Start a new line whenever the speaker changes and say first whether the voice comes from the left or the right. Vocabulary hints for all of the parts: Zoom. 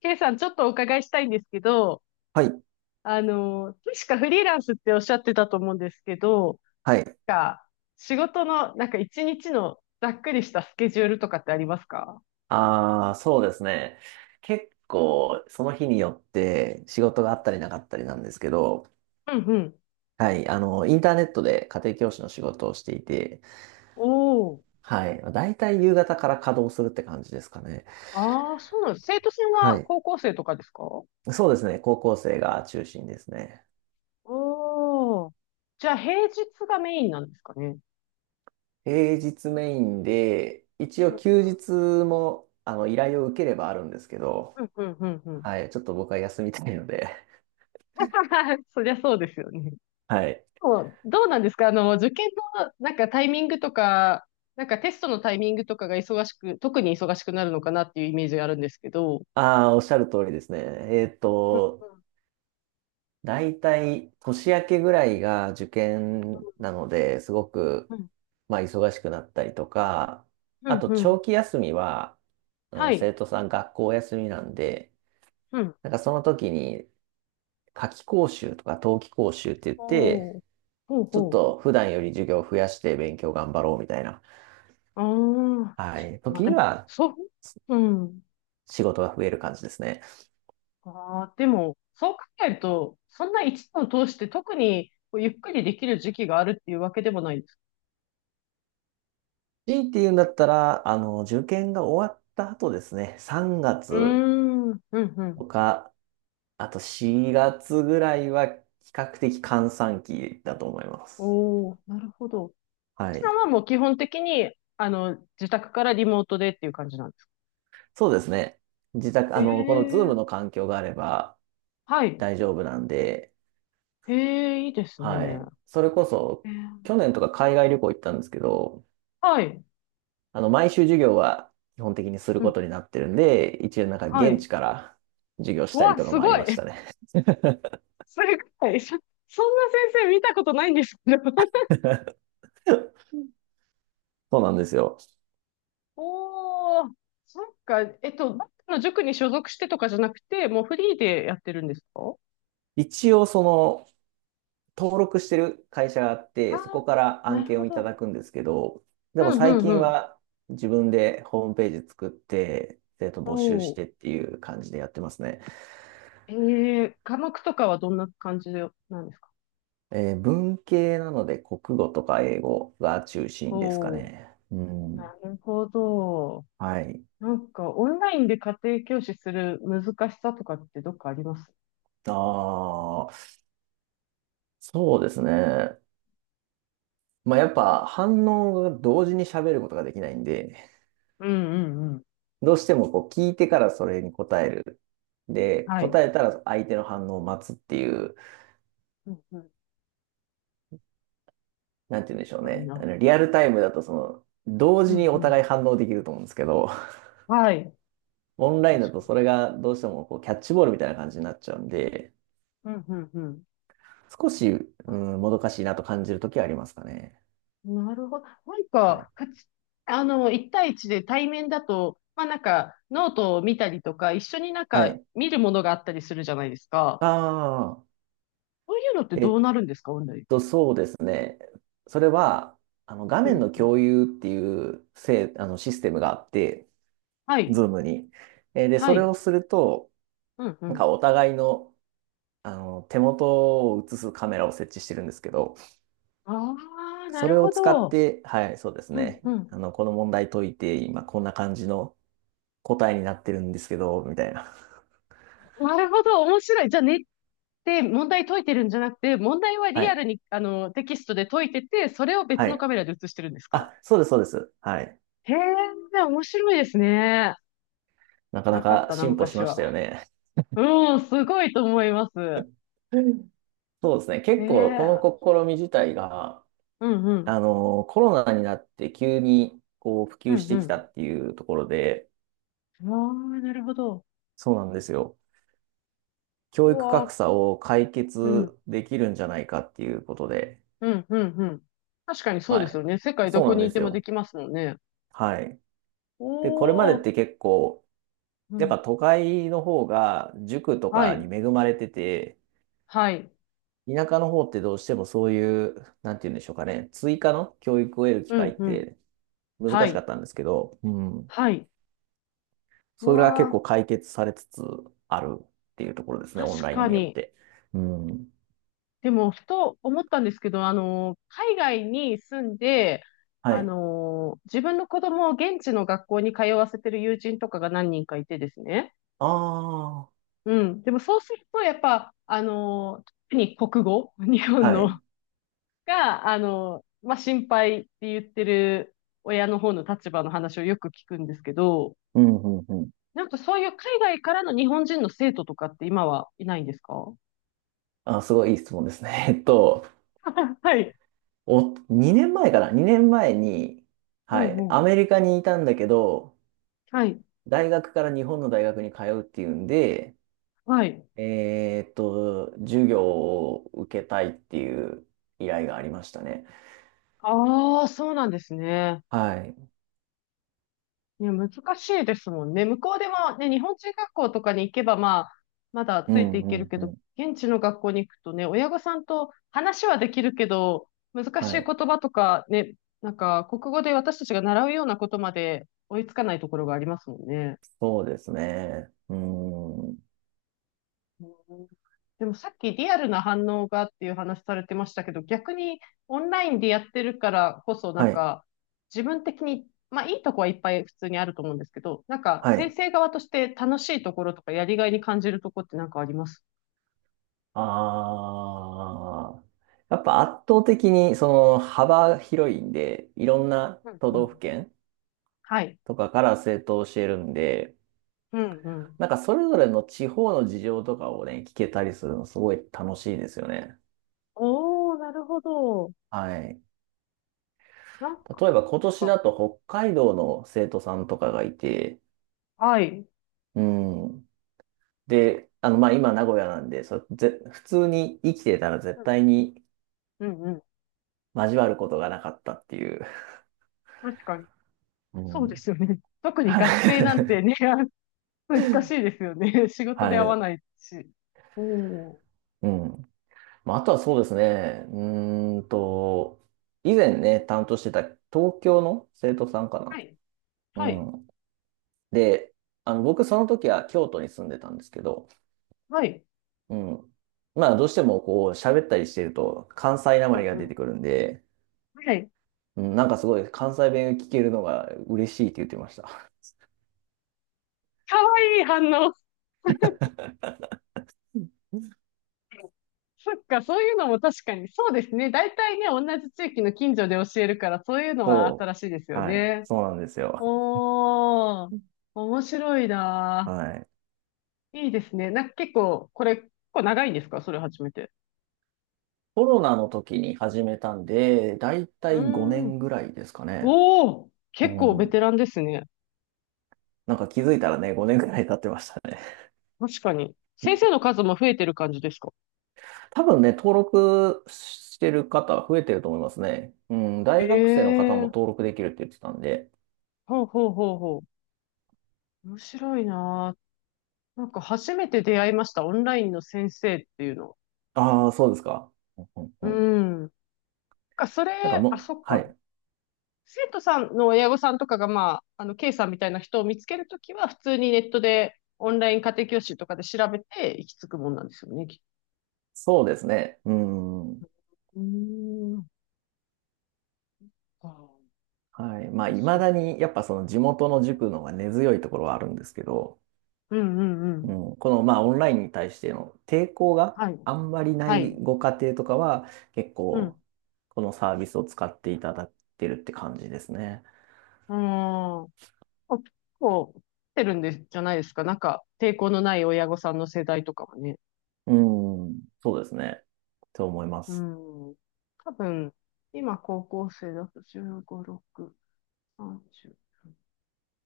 left: ケイさん、ちょっとお伺いしたいんですけど、
right: はい、
left: 確かフリーランスっておっしゃってたと思うんですけど、
right: はい。
left: なんか仕事の、なんか一日のざっくりしたスケジュールとかってありますか？
right: ああ、そうですね。結構、その日によって仕事があったりなかったりなんですけど、
left: うんうん。
right: はい、インターネットで家庭教師の仕事をしていて、
left: おお。
right: はい、だいたい夕方から稼働するって感じですかね。
left: ああ、そうなんです。生徒さん
right: は
left: は
right: い。
left: 高校生とかですか？お
right: そうですね、高校生が中心ですね。
left: おー。じゃあ平日がメインなんですかね。
right: 平日メインで、一
left: う
right: 応
left: ん
right: 休日も、依頼を受ければあるんですけど、
left: うんうんうんうん
right: はい、ちょっと僕は休みたいので、
left: そりゃそうですよね。
right: はい。
left: もうどうなんですか？受験のなんかタイミングとか、なんかテストのタイミングとかが忙しく、特に忙しくなるのかなっていうイメージがあるんですけど。
right: ああ、おっしゃる通りですね。えっ
left: う
right: と、
left: ん
right: 大体年明けぐらいが受験なので、すご
left: う
right: く、
left: ん。
right: まあ、忙しくなったりとか、
left: う
right: あ
left: ん
right: と
left: うん。う
right: 長
left: ん
right: 期休みは、
left: はい。
right: 生徒さん学校休みなんで、
left: うん。
right: なんかその時に夏期講習とか冬季講習って言っ
left: ほ
right: て、
left: う。ほう
right: ちょっ
left: ほ
right: と普段より授業を増やして勉強頑張ろうみたいな、
left: う。ああ。
right: はい、
left: まあ
right: 時
left: で
right: に
left: も、
right: は
left: そう。うん。
right: 仕事が増える感じですね。
left: ああ、でも、そう考えると、そんな一年を通して特にこうゆっくりできる時期があるっていうわけでもないです。
right: 強いて言うんだったら、受験が終わった後ですね、3月
left: うーん。うんうん。
right: とか、あと4月ぐらいは比較的閑散期だと思います。
left: おー、なるほど。
right: は
left: ちさん
right: い。
left: はもう基本的に、自宅からリモートでっていう感じなんですか？
right: そうですね。自宅、この
left: え
right: Zoom
left: え
right: の環境があれば
left: はい。
right: 大丈夫なんで、
left: ええいいです
right: は
left: ね。
right: い。それこそ、
left: ええ
right: 去年とか海外旅行行ったんですけど、
left: はい。
right: 毎週授業は基本的にする
left: う
right: こ
left: ん、
right: とになってるんで、一応なんか
left: は
right: 現
left: い。
right: 地から授業し
left: う
right: たり
left: わ、
right: とか
left: す
right: もあ
left: ご
right: り
left: い。
right: ましたね。
left: すごい。そんな先生見たことないんですけど。
right: そうなんですよ。
left: おー、そっか。どっかの塾に所属してとかじゃなくて、もうフリーでやってるんですか？
right: 一応登録してる会社があっ
left: あ
right: て、そ
left: あ
right: こから
left: ー、
right: 案
left: なる
right: 件
left: ほ
right: をいただ
left: ど。
right: くんですけど、
left: う
right: でも
left: ん
right: 最
left: うんう
right: 近
left: ん。
right: は自分でホームページ作って、生徒募集し
left: お
right: てっ
left: ー。
right: ていう感じでやってますね。
left: ええ、科目とかはどんな感じなんですか？
right: 文系なので国語とか英語が中心ですか
left: おお
right: ね。う
left: ー。な
right: ん。
left: るほど。
right: はい。
left: なんか、オンラインで家庭教師する難しさとかってどっかあります？
right: ああ、そうですね。まあ、やっぱ反応が同時に喋ることができないんで、
left: うんうんうん。
right: どうしてもこう聞いてからそれに答える。で、
left: はい。
right: 答えたら相手の反応を待つっていう
left: うんうん。
right: なんて言うんでしょう
left: かみん
right: ね。
left: な。
right: リアルタイムだと同
left: う
right: 時
left: ん
right: に
left: う
right: お
left: ん。
right: 互い反応できると思うんですけど、
left: はい。
right: オンラインだ
left: 確
right: と
left: かに。
right: それがどうしてもこうキャッチボールみたいな感じになっちゃうんで、
left: うんうんうん。
right: 少し、う
left: あ、
right: ん、もどかしいなと感じるときはありますかね。
left: なるほど。なん
right: はい。
left: か、一対一で対面だと、まあなんか、ノートを見たりとか、一緒になん
right: は
left: か
right: い。
left: 見るものがあったりするじゃないですか。
right: ああ、
left: そういうのって
right: え
left: どう
right: っ
left: なるんですか、オンライン？
right: そうですね。それは、画
left: う
right: 面
left: ん
right: の
left: うん。
right: 共有っていうシステムがあって、
left: はい。
right: ズームに。で、
left: は
right: それ
left: い。
right: をすると、
left: うんう
right: なんか
left: ん。
right: お互いの、手元を映すカメラを設置してるんですけど、
left: ああ、な
right: そ
left: る
right: れを
left: ほ
right: 使っ
left: ど。
right: て、はい、そうです
left: うん
right: ね。
left: うん。
right: この問題解いて、今こんな感じの答えになってるんですけど、みたいな。
left: なるほど、面白い。じゃあ、ねって問題解いてるんじゃなくて、問題は
right: は
left: リア
right: い。
left: ルに、テキストで解いてて、それを別
right: は
left: の
right: い。
left: カメラで映してるんですか？
right: あ、そうです、そうです。はい。
left: へえ、面白いですね。
right: なかな
left: なかっ
right: か
left: たな、
right: 進歩し
left: 昔
right: ました
left: は。
right: よね。
left: うん、すごいと思います。
right: うん、そうですね。
left: へ
right: 結構、
left: え、
right: この試み自体が、
left: うんうん、
right: コロナになって急に、こう、普
left: う
right: 及し
left: んう
right: てきた
left: ん。
right: っていうところで、
left: ああ、なるほど。
right: そうなんですよ。
left: う
right: 教育
left: わー、
right: 格差を解
left: うん、
right: 決できるんじゃないかっていうことで、
left: うん、うん、うん。確かにそう
right: ま
left: です
right: あ、
left: よね。世界ど
right: そう
left: こ
right: なん
left: に
right: で
left: いて
right: す
left: もで
right: よ。
left: きますもんね。
right: はい。で、これまでっ
left: おー、
right: て結構、
left: う
right: やっ
left: ん、
right: ぱ都会の方が塾と
left: は
right: か
left: い、
right: に恵まれてて、
left: はい、
right: 田舎の方ってどうしてもそういう、なんて言うんでしょうかね、追加の教育を得る機
left: う
right: 会っ
left: ん、うん、
right: て難
left: は
right: しかっ
left: い、
right: たんですけど、うん。
left: はい。
right: それが
left: わ
right: 結構
left: あ、
right: 解決されつつあるっていうところですね、オン
left: 確
right: ライン
left: か
right: によっ
left: に。
right: て。うん。
left: でも、ふと思ったんですけど、海外に住んで、
right: はい。
left: 自分の子供を現地の学校に通わせてる友人とかが何人かいてですね。
right: ああ、
left: うん。でも、そうすると、やっぱ、特に国語、日本
right: は
left: の、
right: い。
left: が、まあ、心配って言ってる親の方の立場の話をよく聞くんですけど、
right: うん、うん、うん。
left: なんかそういう海外からの日本人の生徒とかって今はいないんですか？
right: あ、すごいいい質問ですね。
left: はい。
right: 2年前かな ?2 年前に、
left: う
right: は
left: ん
right: い、
left: う
right: ア
left: ん。
right: メリカにいたんだけど、
left: はい。
right: 大学から日本の大学に通うっていうんで、
left: はい。
right: 授業を受けたいっていう依頼がありましたね。
left: ああ、そうなんですね。
right: はい。
left: ね、難しいですもんね。向こうでもね、日本人学校とかに行けば、まあ、まだ
right: う
left: ついて
right: ん、
left: いけ
right: う
left: る
right: ん、
left: け
right: う
left: ど、
right: ん。
left: 現地の学校に行くとね、親御さんと話はできるけど、難し
right: は
left: い言
right: い。
left: 葉とかね、なんか、国語で私たちが習うようなことまで追いつかないところがありますもんね。
right: そうですね。うん。
left: うん。でもさっきリアルな反応がっていう話されてましたけど、逆にオンラインでやってるからこそ、な
right: は
left: ん
right: い、
left: か自分的に、まあいいとこはいっぱい普通にあると思うんですけど、なんか
right: は
left: 先
right: い。
left: 生側として楽しいところとかやりがいに感じるところってなんかあります？
right: ああ。やっぱ圧倒的に幅広いんで、いろんな
left: うん
right: 都
left: う
right: 道府
left: ん。
right: 県
left: はい。
right: とかから生徒を教えるんで、
left: うんうん。
right: なんかそれぞれの地方の事情とかをね、聞けたりするのすごい楽しいですよね。
left: おー、なるほど。
right: はい。
left: なん
right: 例えば今年
left: か、
right: だと北海道の生徒さんとかがいて、
left: はい。
right: うん。で、まあ、今名古屋なんで、普通に生きてたら絶
left: うん
right: 対に
left: うんうん。
right: 交わることがなかったっていう。
left: 確かに。
right: う
left: そうで
right: ん。
left: すよね。特 に
right: は
left: 学生なんて
right: い。
left: ね、難しいですよね。仕事で会わないし。おー。
right: うん。まあ、あとはそうです
left: は
right: ね。以前ね、担当してた東京の生徒さんか
left: い。
right: な。
left: はい。
right: うん。で、僕その時は京都に住んでたんですけど、
left: はい。
right: うん。まあ、どうしてもこう、喋ったりしてると、関西な
left: う
right: まり
left: ん
right: が
left: う
right: 出
left: ん。
right: てくるんで、
left: はい。
right: うん、なんかすごい関西弁聞けるのが嬉しいって言ってました。
left: かわいい反応。そっか、そういうのも確かに。そうですね。大体ね、同じ地域の近所で教えるから、そういう のは
right: そ
left: 新しいです
right: う。
left: よ
right: はい。
left: ね。
right: そうなんですよ。
left: おー、面白いな
right: はい。
left: ー。いいですね。なんか結構、これ、結構長いんですか？それ初めて。
right: コロナの時に始めたんで、だいた
left: う
right: い5
left: ー
right: 年
left: ん。
right: ぐらいですかね。
left: おー、
right: う
left: 結構ベ
right: ん。
left: テランですね。
right: なんか気づいたらね、5年ぐらい経ってましたね。
left: 確かに。先生の 数も増えてる感じですか？
right: 多分ね、登録してる方増えてると思いますね。うん。
left: へ
right: 大学生の方も
left: え、
right: 登録できるって言ってたんで。
left: ほうほうほうほう。面白いなー。なんか初めて出会いました、オンラインの先生っていうの。
right: ああ、そうですか。うんうん
left: う
right: うん、
left: ん。かそれ、
right: なんか
left: あ、
right: もう、
left: そっ
right: は
left: か。
right: い。
left: 生徒さんの親御さんとかが、まあ、K さんみたいな人を見つけるときは、普通にネットで、オンライン家庭教師とかで調べて、行き着くもんなんですよね、きっ
right: そうですね。うん。
left: と。うーん。ああ、
right: はい。まあ、
left: 楽
right: い
left: し
right: ま
left: い
right: だに、やっぱその地元の
left: ね。
right: 塾の方が根強いところはあるんですけど、
left: うんうんうん。
right: うん、まあ、オンラインに対しての抵抗が
left: はい。
right: あんまりな
left: は
right: い
left: い。
right: ご家庭とかは、結
left: うん。
right: 構、このサービスを使っていただいてるって感じですね。
left: うーん。あ結構、来てるんで、じゃないですか。なんか、抵抗のない親御さんの世代とかはね。
right: うん。そうですね。と思いま
left: う
right: す。
left: ん。多分、今高校生だと15、6、30。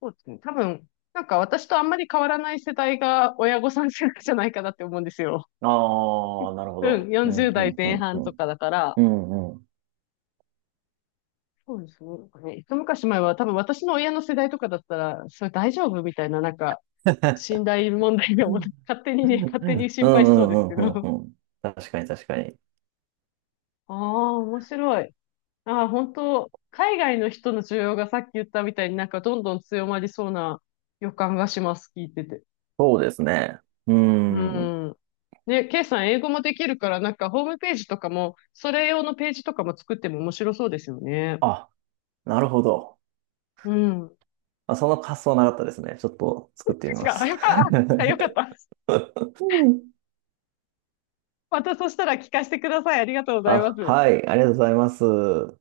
left: そうですね。多分、なんか私とあんまり変わらない世代が親御さん世代じゃないかなって思うんですよ。
right: ああ、なるほ
left: うん、
right: ど。う
left: 40
right: ん、う
left: 代
right: ん、う
left: 前
right: ん、う
left: 半と
right: ん。
left: かだから。
right: うん、うん。
left: そうですね。なんかね、一昔前は多分私の親の世代とかだったら、それ大丈夫みたいな、なんか、
right: うん
left: 信頼問題でも、勝手に
right: う
left: ね、
right: ん
left: 勝手に
right: う
left: 心配しそうです
right: ん
left: け
right: う
left: ど。
right: んうん。確かに確かに。
left: ああ、面白い。ああ、本当、海外の人の需要がさっき言ったみたいになんかどんどん強まりそうな予感がします、聞いてて。
right: そうですね。うー
left: う
right: ん。
left: ん。ね、ケイさん英語もできるから、なんかホームページとかも、それ用のページとかも作っても面白そうですよね。
right: あ、なるほど。
left: うん。
right: あ、その発想なかったですね。ちょっと作ってみ
left: 違
right: ま
left: う。あ
right: す。
left: よかった。またそしたら聞かせてください。ありがとうございま
right: あ、
left: す。
right: はい。ありがとうございます。